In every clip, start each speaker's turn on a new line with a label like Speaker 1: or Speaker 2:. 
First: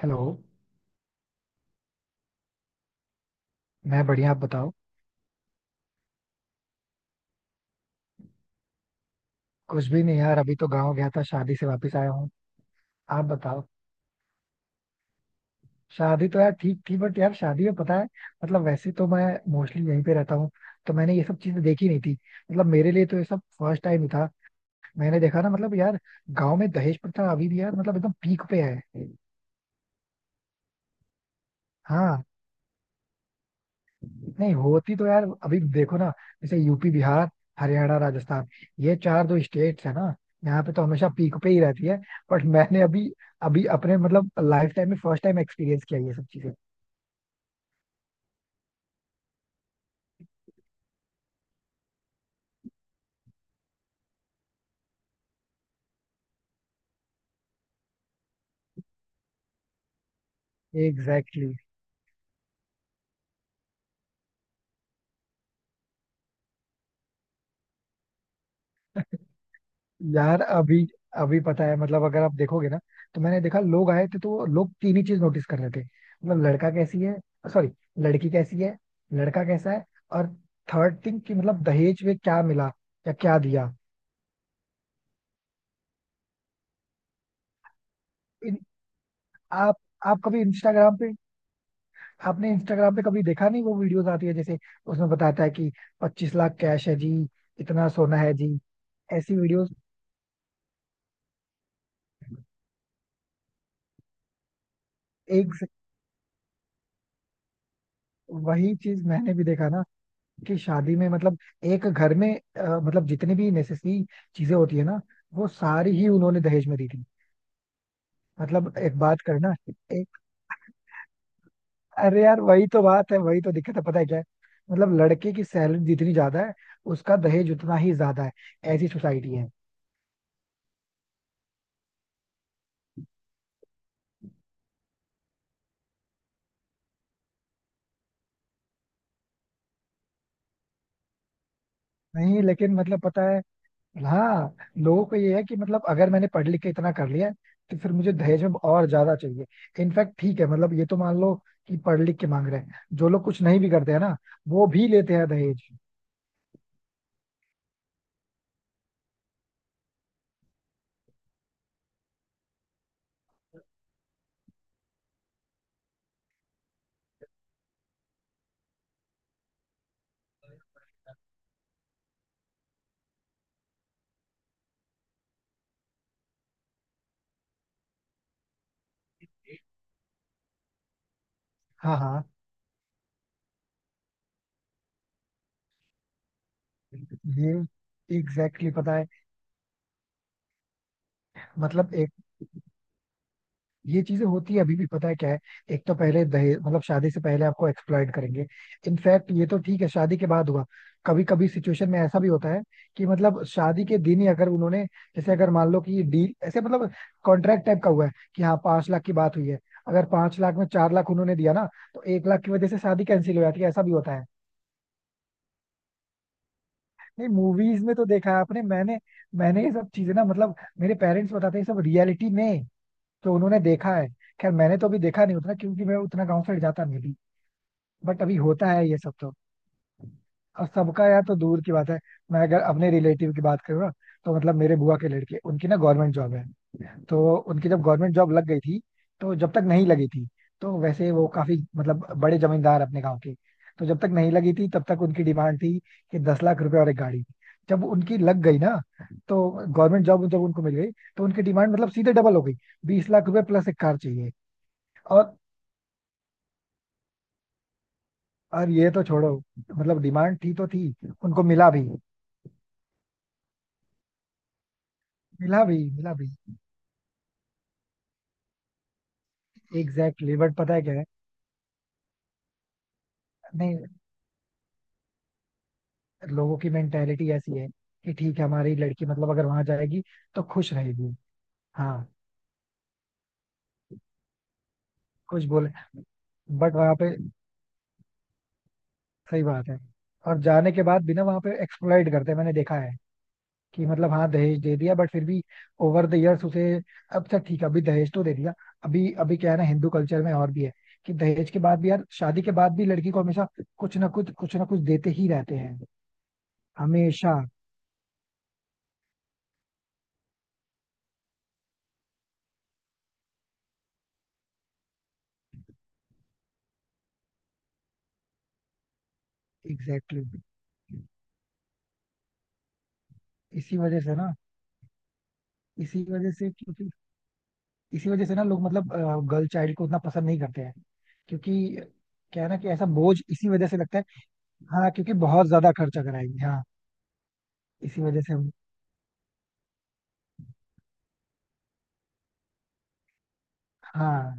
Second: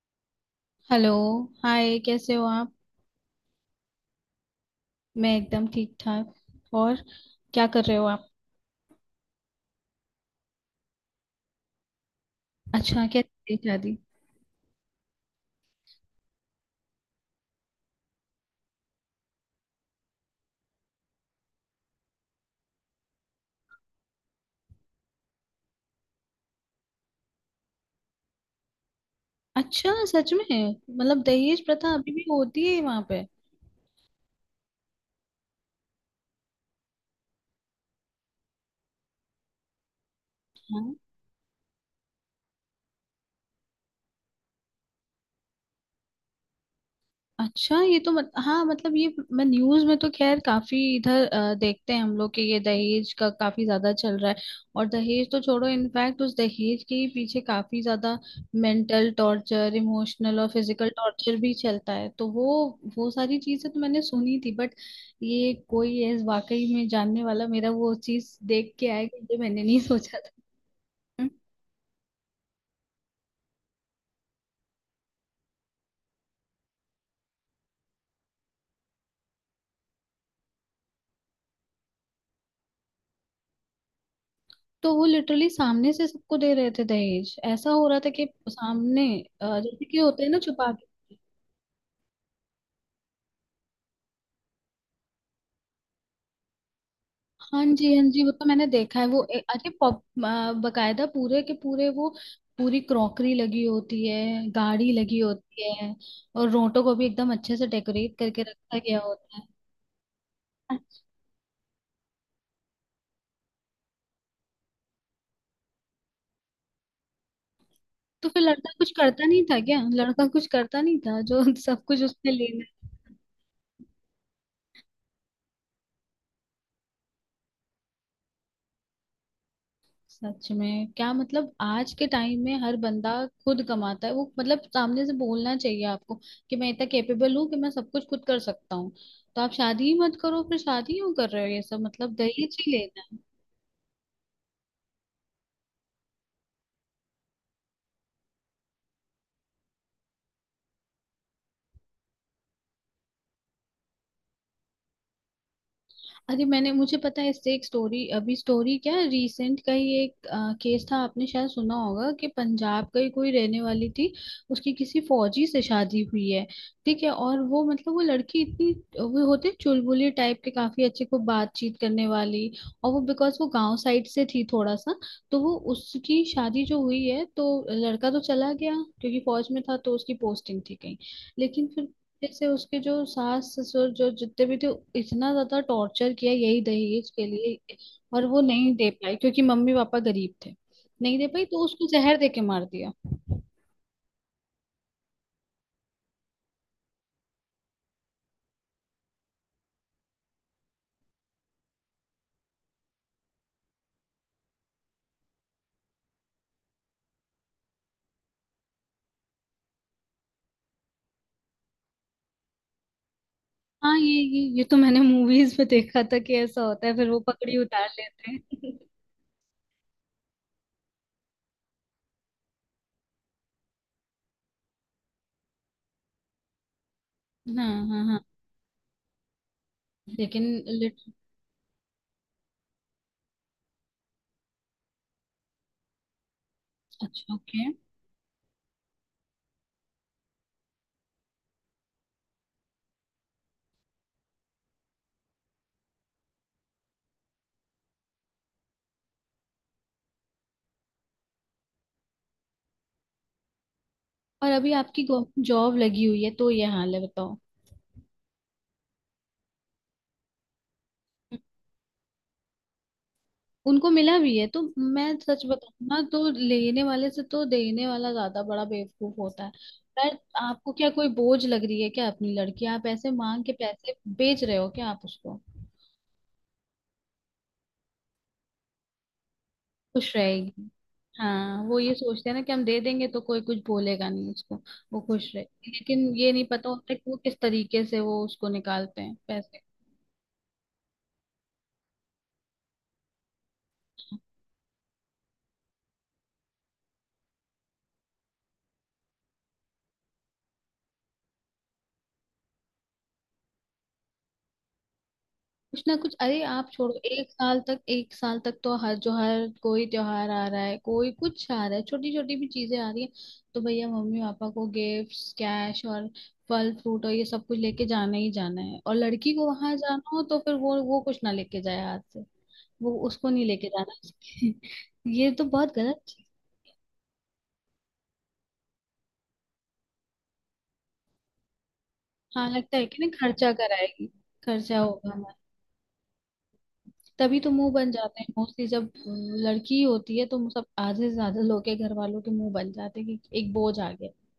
Speaker 1: Hello.
Speaker 2: Hello. Hi, कैसे हो आप?
Speaker 1: मैं बढ़िया, आप बताओ.
Speaker 2: मैं एकदम ठीक ठाक। और क्या कर रहे हो आप?
Speaker 1: कुछ भी नहीं यार, अभी तो गांव गया था, शादी से वापस आया हूँ.
Speaker 2: अच्छा, क्या
Speaker 1: आप बताओ.
Speaker 2: शादी?
Speaker 1: शादी तो यार ठीक थी, बट यार शादी में पता है, मतलब वैसे तो मैं मोस्टली यहीं पे रहता हूँ, तो मैंने ये सब चीजें देखी नहीं थी. मतलब मेरे लिए तो ये सब फर्स्ट टाइम ही था. मैंने देखा ना मतलब यार, गांव में दहेज प्रथा अभी भी यार मतलब एकदम पीक पे है.
Speaker 2: अच्छा, सच में? मतलब दहेज प्रथा अभी
Speaker 1: हाँ.
Speaker 2: भी होती है वहां पे?
Speaker 1: नहीं होती तो यार, अभी देखो ना, जैसे यूपी, बिहार, हरियाणा, राजस्थान, ये चार जो स्टेट्स है ना, यहाँ पे तो हमेशा पीक पे ही रहती है. बट मैंने अभी अभी अपने मतलब लाइफ टाइम में फर्स्ट टाइम एक्सपीरियंस किया ये सब चीजें.
Speaker 2: अच्छा, ये तो मत, हाँ, मतलब ये मैं न्यूज में तो खैर काफी इधर देखते हैं हम लोग कि ये दहेज का काफी ज्यादा चल रहा है। और दहेज तो छोड़ो, इनफैक्ट उस दहेज के ही पीछे काफी ज्यादा मेंटल टॉर्चर, इमोशनल और फिजिकल टॉर्चर
Speaker 1: एग्जैक्टली
Speaker 2: भी
Speaker 1: exactly.
Speaker 2: चलता है, तो वो सारी चीजें तो मैंने सुनी थी। बट ये कोई है वाकई में जानने वाला, मेरा वो चीज देख के आया कि ये मैंने नहीं सोचा था।
Speaker 1: यार अभी अभी पता है मतलब अगर आप देखोगे ना, तो मैंने देखा, लोग आए थे तो वो लोग तीन ही चीज नोटिस कर रहे थे, मतलब लड़का कैसी है, सॉरी, लड़की कैसी है, लड़का कैसा है, और थर्ड थिंग कि मतलब दहेज में क्या मिला या क्या दिया.
Speaker 2: तो वो लिटरली सामने से सबको दे रहे थे दहेज। ऐसा हो रहा था कि
Speaker 1: इन,
Speaker 2: सामने
Speaker 1: आप
Speaker 2: जैसे कि
Speaker 1: आप
Speaker 2: होते हैं ना
Speaker 1: कभी
Speaker 2: छुपा के।
Speaker 1: इंस्टाग्राम पे, आपने इंस्टाग्राम पे कभी देखा नहीं वो वीडियोस आती है, जैसे उसमें बताता है कि 25 लाख कैश है जी,
Speaker 2: हाँ जी,
Speaker 1: इतना
Speaker 2: हाँ
Speaker 1: सोना
Speaker 2: जी, वो
Speaker 1: है
Speaker 2: तो
Speaker 1: जी,
Speaker 2: मैंने देखा है। वो
Speaker 1: ऐसी वीडियोस.
Speaker 2: अरे पॉप बकायदा पूरे के पूरे वो पूरी क्रॉकरी लगी होती है, गाड़ी लगी
Speaker 1: एक से-
Speaker 2: होती है, और रोटो को भी एकदम अच्छे से डेकोरेट करके
Speaker 1: वही
Speaker 2: रखा गया
Speaker 1: चीज मैंने
Speaker 2: होता
Speaker 1: भी
Speaker 2: है।
Speaker 1: देखा ना, कि शादी में मतलब एक घर में मतलब जितनी भी नेसेसरी चीजें होती है ना, वो सारी ही उन्होंने दहेज में दी थी.
Speaker 2: तो फिर लड़का
Speaker 1: मतलब
Speaker 2: कुछ
Speaker 1: एक बात
Speaker 2: करता नहीं
Speaker 1: करना.
Speaker 2: था क्या?
Speaker 1: एक,
Speaker 2: लड़का कुछ करता नहीं था जो सब कुछ
Speaker 1: अरे
Speaker 2: उसने
Speaker 1: यार
Speaker 2: लेना?
Speaker 1: वही तो बात है, वही तो दिक्कत है. पता है क्या है, मतलब लड़के की सैलरी जितनी ज्यादा है, उसका दहेज उतना ही ज्यादा है. ऐसी सोसाइटी है.
Speaker 2: सच में? क्या मतलब आज के टाइम में हर बंदा खुद कमाता है, वो मतलब सामने से बोलना चाहिए आपको कि मैं इतना कैपेबल हूँ कि मैं सब कुछ खुद कर सकता हूँ। तो आप शादी ही मत करो फिर। शादी क्यों कर रहे हो? ये सब मतलब
Speaker 1: नहीं
Speaker 2: दहेज ही
Speaker 1: लेकिन मतलब
Speaker 2: लेना है?
Speaker 1: पता है. हाँ. लोगों को ये है कि मतलब अगर मैंने पढ़ लिख के इतना कर लिया है, तो फिर मुझे दहेज में और ज्यादा चाहिए. इनफैक्ट ठीक है, मतलब ये तो मान लो कि पढ़ लिख के मांग रहे हैं, जो लोग कुछ नहीं भी करते हैं ना, वो भी लेते हैं दहेज.
Speaker 2: अरे मैंने, मुझे पता है, इससे एक स्टोरी, अभी स्टोरी क्या, रिसेंट का ही एक केस था, आपने शायद सुना होगा, कि पंजाब का ही कोई रहने वाली थी, उसकी किसी फौजी से शादी हुई है। ठीक है, और वो मतलब वो लड़की इतनी, वो होते हैं चुलबुली टाइप के, काफी अच्छे को बातचीत करने वाली, और वो बिकॉज वो गांव साइड से थी थोड़ा सा। तो वो उसकी शादी जो हुई है, तो लड़का तो चला गया क्योंकि फौज में था, तो उसकी पोस्टिंग थी कहीं। लेकिन फिर
Speaker 1: हाँ, हाँ.
Speaker 2: जैसे उसके जो सास ससुर जो जितने भी थे, इतना ज्यादा टॉर्चर किया यही दहेज के
Speaker 1: ये
Speaker 2: लिए। और वो
Speaker 1: एग्जैक्टली exactly,
Speaker 2: नहीं दे
Speaker 1: पता है,
Speaker 2: पाई क्योंकि मम्मी पापा गरीब थे। नहीं दे पाई तो उसको
Speaker 1: मतलब एक,
Speaker 2: जहर दे के मार दिया।
Speaker 1: ये चीजें होती है अभी भी. पता है क्या है, एक तो पहले दहेज मतलब शादी से पहले आपको एक्सप्लॉइट करेंगे. इनफैक्ट ये तो ठीक है, शादी के बाद हुआ. कभी कभी सिचुएशन में ऐसा भी होता है कि मतलब शादी के दिन ही अगर उन्होंने, जैसे अगर मान लो कि डील ऐसे मतलब कॉन्ट्रैक्ट टाइप का हुआ है कि हाँ 5 लाख की बात हुई है, अगर 5 लाख में 4 लाख उन्होंने दिया ना, तो 1 लाख की वजह से शादी कैंसिल हो जाती है, ऐसा भी
Speaker 2: हाँ,
Speaker 1: होता है.
Speaker 2: ये तो मैंने मूवीज में देखा था कि ऐसा होता है, फिर वो
Speaker 1: नहीं
Speaker 2: पकड़ी
Speaker 1: मूवीज
Speaker 2: उतार
Speaker 1: में तो
Speaker 2: लेते
Speaker 1: देखा है आपने,
Speaker 2: हैं।
Speaker 1: मैंने, मैंने ये सब चीजें ना, मतलब मेरे पेरेंट्स बताते हैं ये सब रियलिटी में, तो उन्होंने देखा है. खैर मैंने तो अभी देखा नहीं उतना, क्योंकि मैं उतना गांव साइड जाता नहीं भी.
Speaker 2: हाँ हाँ
Speaker 1: बट
Speaker 2: हाँ।
Speaker 1: अभी होता है ये सब तो.
Speaker 2: लेकिन
Speaker 1: अब सबका
Speaker 2: लिट,
Speaker 1: यार तो दूर की बात है, मैं अगर अपने रिलेटिव की बात करूँ ना, तो मतलब मेरे बुआ के लड़के उनकी ना गवर्नमेंट जॉब है. तो
Speaker 2: अच्छा ओके।
Speaker 1: उनकी जब गवर्नमेंट जॉब लग गई थी, तो जब तक नहीं लगी थी, तो वैसे वो काफी मतलब बड़े जमींदार अपने गाँव के, तो जब तक नहीं लगी थी तब तक उनकी डिमांड थी कि 10 लाख रुपए और एक गाड़ी. जब उनकी लग गई ना, तो गवर्नमेंट जॉब जब उनको मिल गई, तो उनकी डिमांड मतलब सीधे डबल हो गई, 20 लाख रुपए प्लस एक कार चाहिए.
Speaker 2: और अभी आपकी
Speaker 1: और.
Speaker 2: जॉब लगी हुई है तो ये हाल है, बताओ।
Speaker 1: ये तो छोड़ो, मतलब डिमांड थी तो थी, उनको मिला भी,
Speaker 2: उनको मिला भी है तो मैं सच
Speaker 1: मिला भी,
Speaker 2: बताऊं ना,
Speaker 1: मिला
Speaker 2: तो
Speaker 1: भी.
Speaker 2: लेने वाले से तो देने वाला ज्यादा बड़ा बेवकूफ होता है। पर
Speaker 1: एग्जैक्टली exactly. बट
Speaker 2: आपको
Speaker 1: पता है
Speaker 2: क्या
Speaker 1: क्या है,
Speaker 2: कोई बोझ लग रही है क्या? अपनी लड़की आप ऐसे मांग के
Speaker 1: नहीं,
Speaker 2: पैसे बेच रहे हो क्या आप उसको?
Speaker 1: लोगों की मेंटेलिटी ऐसी है कि ठीक है हमारी लड़की मतलब अगर वहां जाएगी
Speaker 2: खुश
Speaker 1: तो
Speaker 2: रहेगी।
Speaker 1: खुश रहेगी.
Speaker 2: हाँ, वो ये
Speaker 1: हाँ.
Speaker 2: सोचते हैं ना कि हम दे देंगे तो कोई कुछ बोलेगा नहीं उसको, वो खुश
Speaker 1: कुछ
Speaker 2: रहेगी।
Speaker 1: बोले
Speaker 2: लेकिन ये नहीं पता
Speaker 1: बट
Speaker 2: होता
Speaker 1: वहां
Speaker 2: कि वो
Speaker 1: पे,
Speaker 2: किस तरीके से वो उसको निकालते हैं
Speaker 1: सही
Speaker 2: पैसे।
Speaker 1: बात है, और जाने के बाद भी ना वहां पे एक्सप्लॉइट करते हैं. मैंने देखा है कि मतलब हाँ दहेज दे दिया बट फिर भी ओवर द इयर्स उसे, अब तक ठीक है अभी दहेज तो दे दिया. अभी अभी क्या है ना, हिंदू कल्चर में और भी है कि दहेज के बाद भी यार, शादी के बाद भी लड़की को हमेशा कुछ ना कुछ, कुछ ना कुछ देते ही रहते हैं,
Speaker 2: कुछ ना कुछ, अरे आप छोड़ो, एक
Speaker 1: हमेशा.
Speaker 2: साल तक, एक साल तक तो हर जो हर कोई त्योहार आ रहा है, कोई कुछ आ रहा है, छोटी छोटी भी चीजें आ रही है। तो भैया मम्मी पापा को गिफ्ट्स, कैश और फल फ्रूट और ये सब कुछ लेके जाना ही जाना है। और लड़की को वहां जाना
Speaker 1: एग्जैक्टली
Speaker 2: हो तो
Speaker 1: exactly.
Speaker 2: फिर वो कुछ ना लेके जाए हाथ से, वो उसको नहीं लेके
Speaker 1: इसी
Speaker 2: जाना।
Speaker 1: वजह से ना,
Speaker 2: ये तो बहुत गलत
Speaker 1: इसी
Speaker 2: चीज।
Speaker 1: वजह से, क्योंकि इसी वजह से ना लोग मतलब गर्ल चाइल्ड को उतना पसंद नहीं करते हैं. क्योंकि क्या
Speaker 2: हाँ,
Speaker 1: है ना, कि
Speaker 2: लगता है
Speaker 1: ऐसा
Speaker 2: कि ना
Speaker 1: बोझ इसी
Speaker 2: खर्चा
Speaker 1: वजह से लगता है.
Speaker 2: कराएगी, खर्चा
Speaker 1: हाँ, क्योंकि
Speaker 2: होगा।
Speaker 1: बहुत ज्यादा खर्चा कराएंगे, हाँ.
Speaker 2: तभी तो मुंह बन
Speaker 1: इसी
Speaker 2: जाते
Speaker 1: वजह
Speaker 2: हैं
Speaker 1: से,
Speaker 2: मोस्टली, जब लड़की होती है तो मुंह- सब आधे से ज्यादा लोग के घर वालों के मुंह बन जाते हैं कि एक बोझ आ गया।
Speaker 1: हाँ,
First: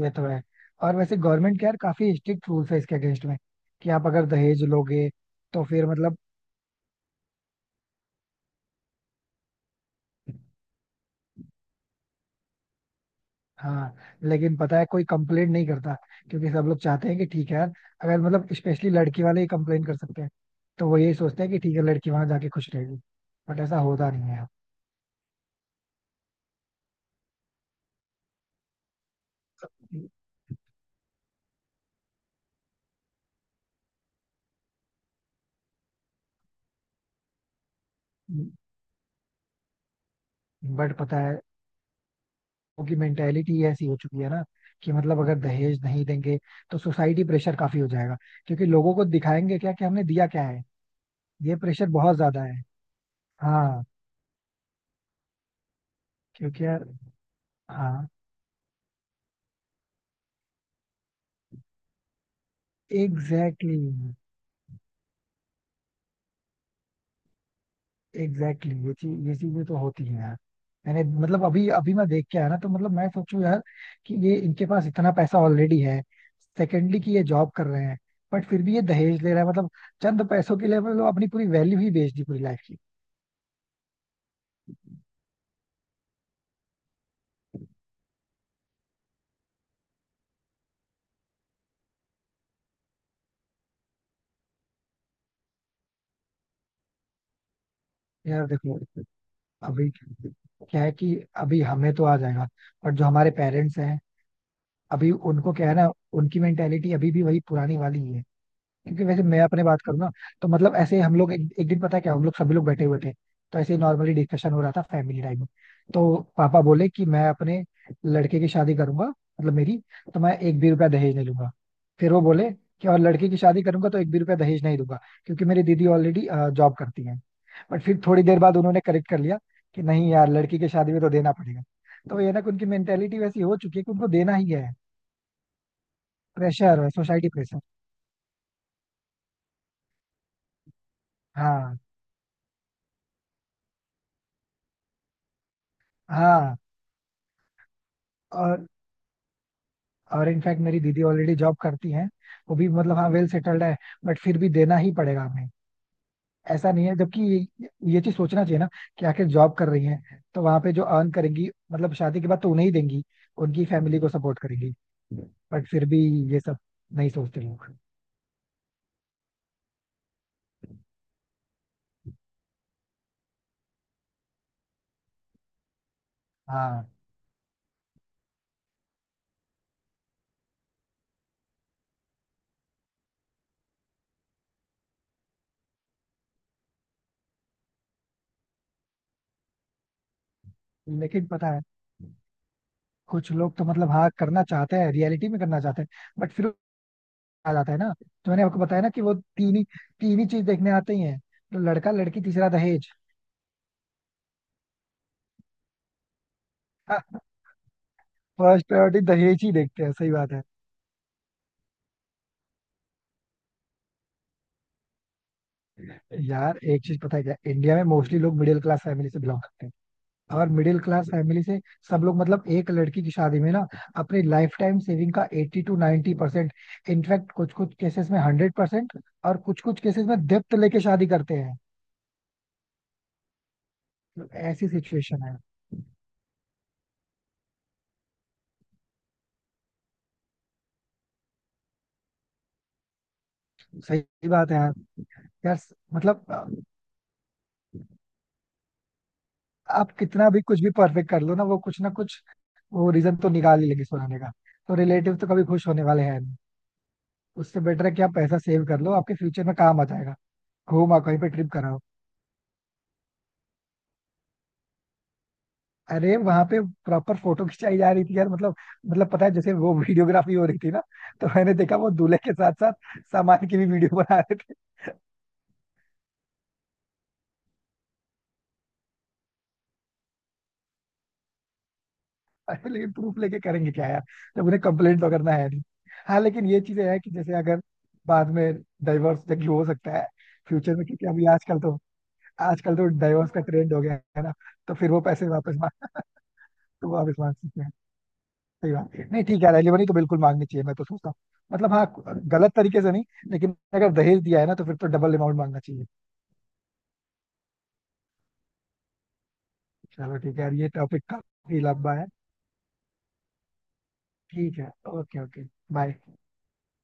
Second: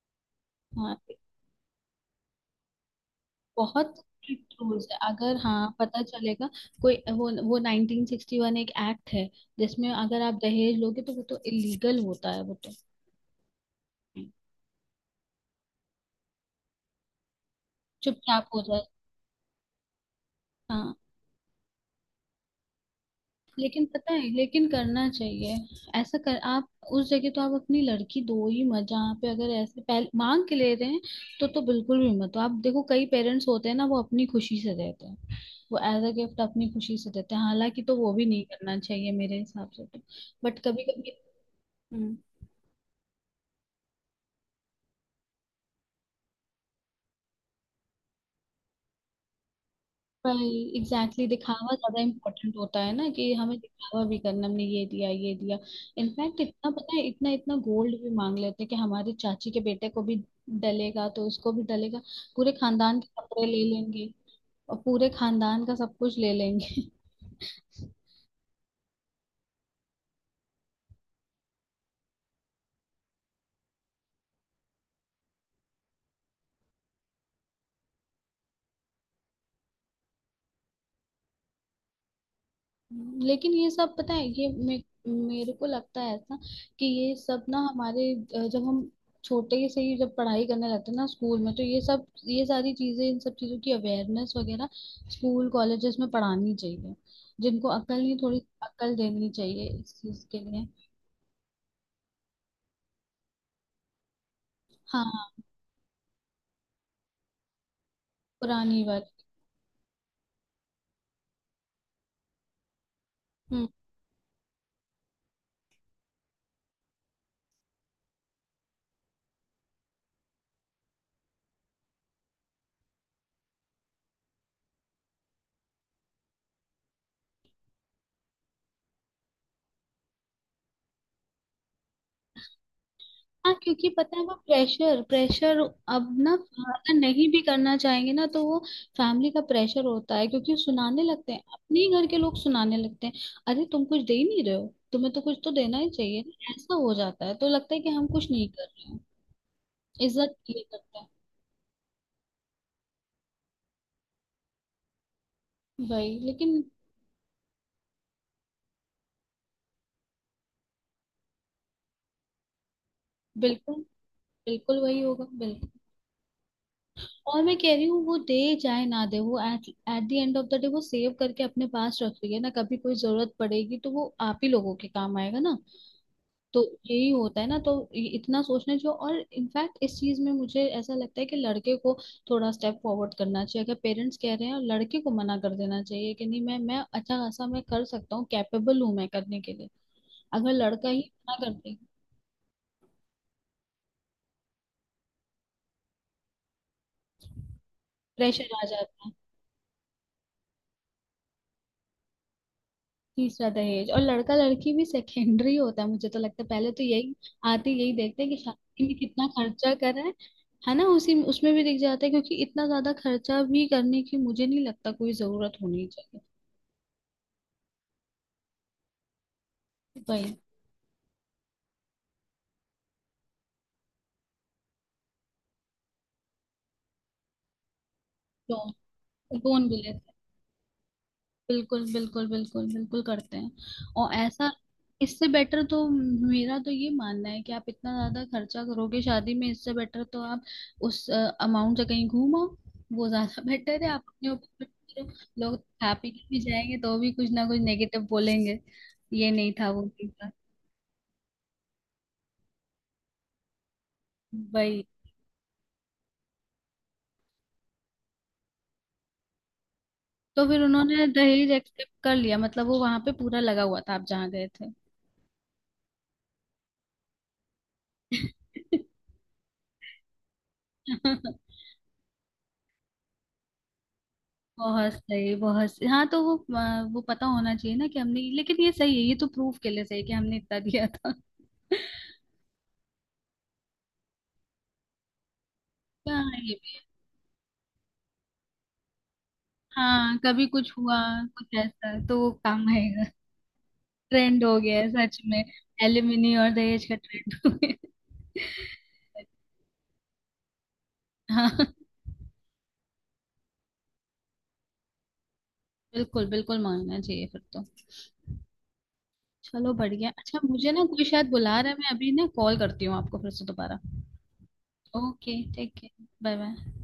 Speaker 1: ये तो है. और
Speaker 2: हाँ,
Speaker 1: वैसे गवर्नमेंट के यार काफी स्ट्रिक्ट रूल्स है इसके अगेंस्ट में, कि
Speaker 2: बहुत
Speaker 1: आप अगर
Speaker 2: स्ट्रिक्ट
Speaker 1: दहेज
Speaker 2: रूल्स है।
Speaker 1: लोगे
Speaker 2: अगर
Speaker 1: तो
Speaker 2: हाँ
Speaker 1: फिर
Speaker 2: पता
Speaker 1: मतलब.
Speaker 2: चलेगा, कोई वो 1961 एक एक्ट है जिसमें अगर आप दहेज लोगे तो वो तो इलीगल होता है, वो तो
Speaker 1: हाँ. लेकिन पता है कोई कंप्लेंट नहीं करता, क्योंकि सब लोग चाहते हैं कि ठीक है यार, अगर
Speaker 2: चुपचाप
Speaker 1: मतलब
Speaker 2: हो जाए।
Speaker 1: स्पेशली लड़की वाले ही कंप्लेंट कर सकते हैं, तो
Speaker 2: हाँ
Speaker 1: वो यही सोचते हैं कि ठीक है लड़की वहां जाके खुश रहेगी, बट ऐसा
Speaker 2: लेकिन
Speaker 1: होता
Speaker 2: पता है,
Speaker 1: नहीं है.
Speaker 2: लेकिन करना चाहिए ऐसा, कर आप। उस जगह तो आप अपनी लड़की दो ही मत जहाँ पे अगर ऐसे पहले मांग के ले रहे हैं। तो बिल्कुल भी मत। तो आप देखो कई पेरेंट्स होते हैं ना, वो अपनी खुशी से देते हैं, वो एज अ गिफ्ट अपनी खुशी से देते हैं। हालांकि तो वो भी नहीं करना चाहिए मेरे हिसाब से तो, बट कभी
Speaker 1: बट
Speaker 2: कभी।
Speaker 1: पता है उनकी मेंटेलिटी ऐसी हो चुकी है ना, कि मतलब अगर दहेज नहीं देंगे तो सोसाइटी प्रेशर काफी हो जाएगा, क्योंकि लोगों को दिखाएंगे क्या कि हमने दिया क्या
Speaker 2: वही,
Speaker 1: है.
Speaker 2: एग्जैक्टली exactly,
Speaker 1: ये
Speaker 2: दिखावा
Speaker 1: प्रेशर
Speaker 2: ज्यादा
Speaker 1: बहुत ज्यादा
Speaker 2: इम्पोर्टेंट
Speaker 1: है.
Speaker 2: होता है ना, कि हमें
Speaker 1: हाँ,
Speaker 2: दिखावा भी करना, हमने ये दिया, ये दिया। इनफैक्ट
Speaker 1: क्योंकि
Speaker 2: इतना,
Speaker 1: यार,
Speaker 2: पता है, इतना इतना गोल्ड
Speaker 1: हाँ.
Speaker 2: भी मांग लेते हैं कि हमारे चाची के बेटे को भी डलेगा तो उसको भी डलेगा। पूरे खानदान के कपड़े ले
Speaker 1: एग्जैक्टली exactly,
Speaker 2: लेंगे और पूरे खानदान का सब कुछ ले लेंगे।
Speaker 1: एग्जैक्टली exactly, ये चीज, ये चीजें तो होती हैं यार. मैंने मतलब अभी अभी मैं देख के आया ना, तो मतलब मैं सोचूं यार कि ये इनके पास इतना पैसा ऑलरेडी है, सेकेंडली कि ये जॉब कर रहे हैं, बट फिर भी ये दहेज ले रहा है. मतलब चंद पैसों के लिए मतलब अपनी पूरी वैल्यू ही बेच दी, पूरी लाइफ की.
Speaker 2: लेकिन ये सब, पता है, ये मेरे को लगता है ऐसा कि ये सब ना हमारे जब हम छोटे से ही जब पढ़ाई करने लगते हैं ना स्कूल में, तो ये सब ये सारी चीजें, इन सब चीजों की अवेयरनेस वगैरह स्कूल कॉलेजेस में पढ़ानी चाहिए। जिनको अकल नहीं, थोड़ी
Speaker 1: यार देखो,
Speaker 2: अकल देनी चाहिए
Speaker 1: अभी
Speaker 2: इस चीज के लिए।
Speaker 1: क्या है कि अभी हमें तो आ जाएगा, बट जो हमारे पेरेंट्स हैं, अभी
Speaker 2: हाँ,
Speaker 1: उनको क्या है ना, उनकी मेंटेलिटी अभी भी वही पुरानी वाली ही है.
Speaker 2: पुरानी
Speaker 1: क्योंकि
Speaker 2: वाली।
Speaker 1: वैसे मैं अपने बात करूँ ना, तो मतलब ऐसे हम लोग एक दिन, पता है क्या, हम लोग सभी लोग बैठे हुए थे, तो ऐसे नॉर्मली डिस्कशन हो रहा था फैमिली टाइम में. तो पापा बोले कि मैं अपने लड़के की शादी करूंगा मतलब, मेरी, तो मैं एक भी रुपया दहेज नहीं लूंगा. फिर वो बोले कि और लड़की की शादी करूंगा तो एक भी रुपया दहेज नहीं दूंगा, क्योंकि मेरी दीदी ऑलरेडी जॉब करती है. बट फिर थोड़ी देर बाद उन्होंने करेक्ट कर लिया कि नहीं यार लड़की की शादी में तो देना पड़ेगा. तो ये ना, कि उनकी मेंटेलिटी वैसी
Speaker 2: हाँ
Speaker 1: हो चुकी है
Speaker 2: क्योंकि
Speaker 1: कि उनको
Speaker 2: पता है, वो
Speaker 1: देना ही है.
Speaker 2: प्रेशर, प्रेशर, अब ना
Speaker 1: प्रेशर,
Speaker 2: फादर नहीं
Speaker 1: सोसाइटी
Speaker 2: भी
Speaker 1: प्रेशर.
Speaker 2: करना चाहेंगे ना तो वो फैमिली का प्रेशर होता है। क्योंकि सुनाने लगते हैं,
Speaker 1: हाँ.
Speaker 2: अपने ही घर के लोग सुनाने लगते हैं। अरे तुम कुछ दे ही नहीं रहे हो, तुम्हें तो कुछ तो देना ही चाहिए ना।
Speaker 1: हाँ.
Speaker 2: ऐसा हो जाता है, तो लगता है कि हम कुछ नहीं कर
Speaker 1: और,
Speaker 2: रहे हैं। इज्जत
Speaker 1: इनफैक्ट
Speaker 2: ये
Speaker 1: मेरी दीदी
Speaker 2: करते
Speaker 1: ऑलरेडी जॉब करती हैं, वो भी मतलब हाँ वेल सेटल्ड है, बट फिर भी देना ही पड़ेगा हमें.
Speaker 2: हैं। वही, लेकिन
Speaker 1: ऐसा नहीं है, जबकि ये चीज सोचना चाहिए ना, कि आखिर जॉब कर रही हैं तो वहां पे जो अर्न करेंगी मतलब शादी के बाद तो उन्हें ही देंगी, उनकी
Speaker 2: बिल्कुल,
Speaker 1: फैमिली को सपोर्ट करेंगी.
Speaker 2: बिल्कुल वही होगा,
Speaker 1: बट
Speaker 2: बिल्कुल।
Speaker 1: फिर भी ये सब नहीं सोचते
Speaker 2: और मैं
Speaker 1: लोग.
Speaker 2: कह रही हूँ वो दे चाहे ना दे, वो at, at the end of the day वो सेव करके अपने पास रख रही है ना, कभी कोई जरूरत पड़ेगी तो वो आप ही लोगों के काम आएगा ना। तो
Speaker 1: हाँ.
Speaker 2: यही होता है ना। तो इतना सोचना चाहिए। और इनफैक्ट इस चीज में मुझे ऐसा लगता है कि लड़के को थोड़ा स्टेप फॉरवर्ड करना चाहिए। अगर पेरेंट्स कह रहे हैं, और लड़के को मना कर देना चाहिए कि नहीं, मैं अच्छा खासा, मैं कर सकता हूँ, कैपेबल हूँ मैं करने के लिए। अगर लड़का ही
Speaker 1: लेकिन
Speaker 2: मना
Speaker 1: पता
Speaker 2: कर
Speaker 1: है,
Speaker 2: दे।
Speaker 1: कुछ लोग तो मतलब हाँ करना चाहते हैं, रियलिटी में करना चाहते हैं, बट फिर आ जाता है ना, तो मैंने
Speaker 2: प्रेशर
Speaker 1: आपको
Speaker 2: आ
Speaker 1: बताया ना कि
Speaker 2: जाता है।
Speaker 1: वो तीन ही चीज देखने आते ही हैं, तो लड़का, लड़की, तीसरा दहेज.
Speaker 2: तीसरा दहेज, और लड़का लड़की भी सेकेंडरी होता है मुझे तो लगता है। पहले तो यही आते, यही देखते हैं कि
Speaker 1: फर्स्ट
Speaker 2: शादी में
Speaker 1: प्रायोरिटी
Speaker 2: कितना
Speaker 1: दहेज ही
Speaker 2: खर्चा
Speaker 1: देखते हैं,
Speaker 2: कर रहा
Speaker 1: सही
Speaker 2: है।
Speaker 1: बात है.
Speaker 2: है ना, उसी उसमें भी दिख जाता है। क्योंकि इतना ज्यादा खर्चा भी करने की मुझे नहीं लगता कोई जरूरत होनी चाहिए।
Speaker 1: यार एक चीज पता है क्या, इंडिया में मोस्टली लोग मिडिल क्लास फैमिली से बिलोंग करते हैं,
Speaker 2: वही।
Speaker 1: और मिडिल क्लास फैमिली से सब लोग मतलब एक लड़की की शादी में ना अपनी लाइफ टाइम सेविंग का 80 टू 90%, इनफैक्ट कुछ कुछ केसेस में हंड्रेड
Speaker 2: तो
Speaker 1: परसेंट और कुछ
Speaker 2: लोन भी
Speaker 1: कुछ
Speaker 2: लेते
Speaker 1: केसेस
Speaker 2: हैं
Speaker 1: में डेप्थ लेके शादी करते हैं.
Speaker 2: बिल्कुल बिल्कुल बिल्कुल बिल्कुल करते हैं और
Speaker 1: मतलब
Speaker 2: ऐसा।
Speaker 1: ऐसी सिचुएशन
Speaker 2: इससे
Speaker 1: है.
Speaker 2: बेटर तो मेरा तो ये मानना है कि आप इतना ज्यादा खर्चा करोगे शादी में, इससे बेटर तो आप उस अमाउंट से कहीं घूम आओ। वो ज्यादा बेटर है, आप
Speaker 1: सही
Speaker 2: अपने
Speaker 1: बात है
Speaker 2: ऊपर
Speaker 1: यार.
Speaker 2: करो।
Speaker 1: यार
Speaker 2: लोग हैप्पी
Speaker 1: मतलब
Speaker 2: भी जाएंगे तो भी कुछ ना कुछ नेगेटिव बोलेंगे। ये नहीं था, वो
Speaker 1: आप
Speaker 2: नहीं
Speaker 1: कितना
Speaker 2: था।
Speaker 1: भी कुछ भी परफेक्ट कर लो ना, वो कुछ ना कुछ, वो रीजन तो निकाल ही लेंगे सुनाने का. तो
Speaker 2: वही।
Speaker 1: रिलेटिव तो कभी खुश होने वाले हैं, उससे बेटर है कि आप पैसा सेव कर लो, आपके फ्यूचर में काम आ जाएगा.
Speaker 2: तो फिर
Speaker 1: घूमा,
Speaker 2: उन्होंने
Speaker 1: कहीं पे ट्रिप
Speaker 2: दहेज
Speaker 1: कराओ.
Speaker 2: एक्सेप्ट कर लिया, मतलब वो वहां पे पूरा लगा हुआ था आप जहाँ गए
Speaker 1: अरे वहां पे प्रॉपर फोटो खिंचाई जा रही थी यार, मतलब,
Speaker 2: थे?
Speaker 1: मतलब पता है जैसे वो वीडियोग्राफी हो रही थी ना, तो मैंने देखा वो दूल्हे के साथ साथ सामान की भी वीडियो बना रहे थे.
Speaker 2: बहुत सही, बहुत सही। हाँ, तो वो वो पता होना चाहिए ना कि हमने, लेकिन ये सही है, ये तो प्रूफ के लिए सही है कि हमने इतना दिया था।
Speaker 1: अरे लेकिन प्रूफ लेके करेंगे क्या यार, जब उन्हें कंप्लेंट तो करना है नहीं. हाँ
Speaker 2: हाँ,
Speaker 1: लेकिन
Speaker 2: ये
Speaker 1: ये
Speaker 2: भी।
Speaker 1: चीजें है कि जैसे अगर बाद में डाइवोर्स जबकि हो सकता है
Speaker 2: हाँ, कभी कुछ
Speaker 1: फ्यूचर में,
Speaker 2: हुआ,
Speaker 1: क्योंकि अभी
Speaker 2: कुछ
Speaker 1: आजकल तो,
Speaker 2: ऐसा तो वो काम
Speaker 1: आजकल तो
Speaker 2: आएगा।
Speaker 1: डाइवोर्स का ट्रेंड हो गया है ना,
Speaker 2: ट्रेंड हो
Speaker 1: तो
Speaker 2: गया है
Speaker 1: फिर वो
Speaker 2: सच
Speaker 1: पैसे
Speaker 2: में।
Speaker 1: वापस मांग.
Speaker 2: एलिमिनी और दहेज
Speaker 1: तो
Speaker 2: का
Speaker 1: वापस मांग
Speaker 2: ट्रेंड हो
Speaker 1: सकते हैं.
Speaker 2: गया।
Speaker 1: सही बात है. नहीं ठीक है, रेलिवरी तो बिल्कुल मांगनी चाहिए, मैं तो सोचता हूँ. मतलब
Speaker 2: हाँ,
Speaker 1: हाँ, गलत तरीके से नहीं, लेकिन अगर दहेज दिया है ना तो फिर तो डबल अमाउंट मांगना चाहिए.
Speaker 2: बिल्कुल बिल्कुल, मांगना चाहिए फिर तो। चलो बढ़िया,
Speaker 1: चलो ठीक
Speaker 2: अच्छा
Speaker 1: है यार, ये
Speaker 2: मुझे ना कोई
Speaker 1: टॉपिक
Speaker 2: शायद बुला
Speaker 1: काफी
Speaker 2: रहा है, मैं
Speaker 1: लंबा है.
Speaker 2: अभी ना कॉल करती हूँ आपको फिर से दोबारा।
Speaker 1: ठीक है, ओके,
Speaker 2: ओके
Speaker 1: ओके.
Speaker 2: ठीक है।
Speaker 1: बाय.
Speaker 2: Bye bye.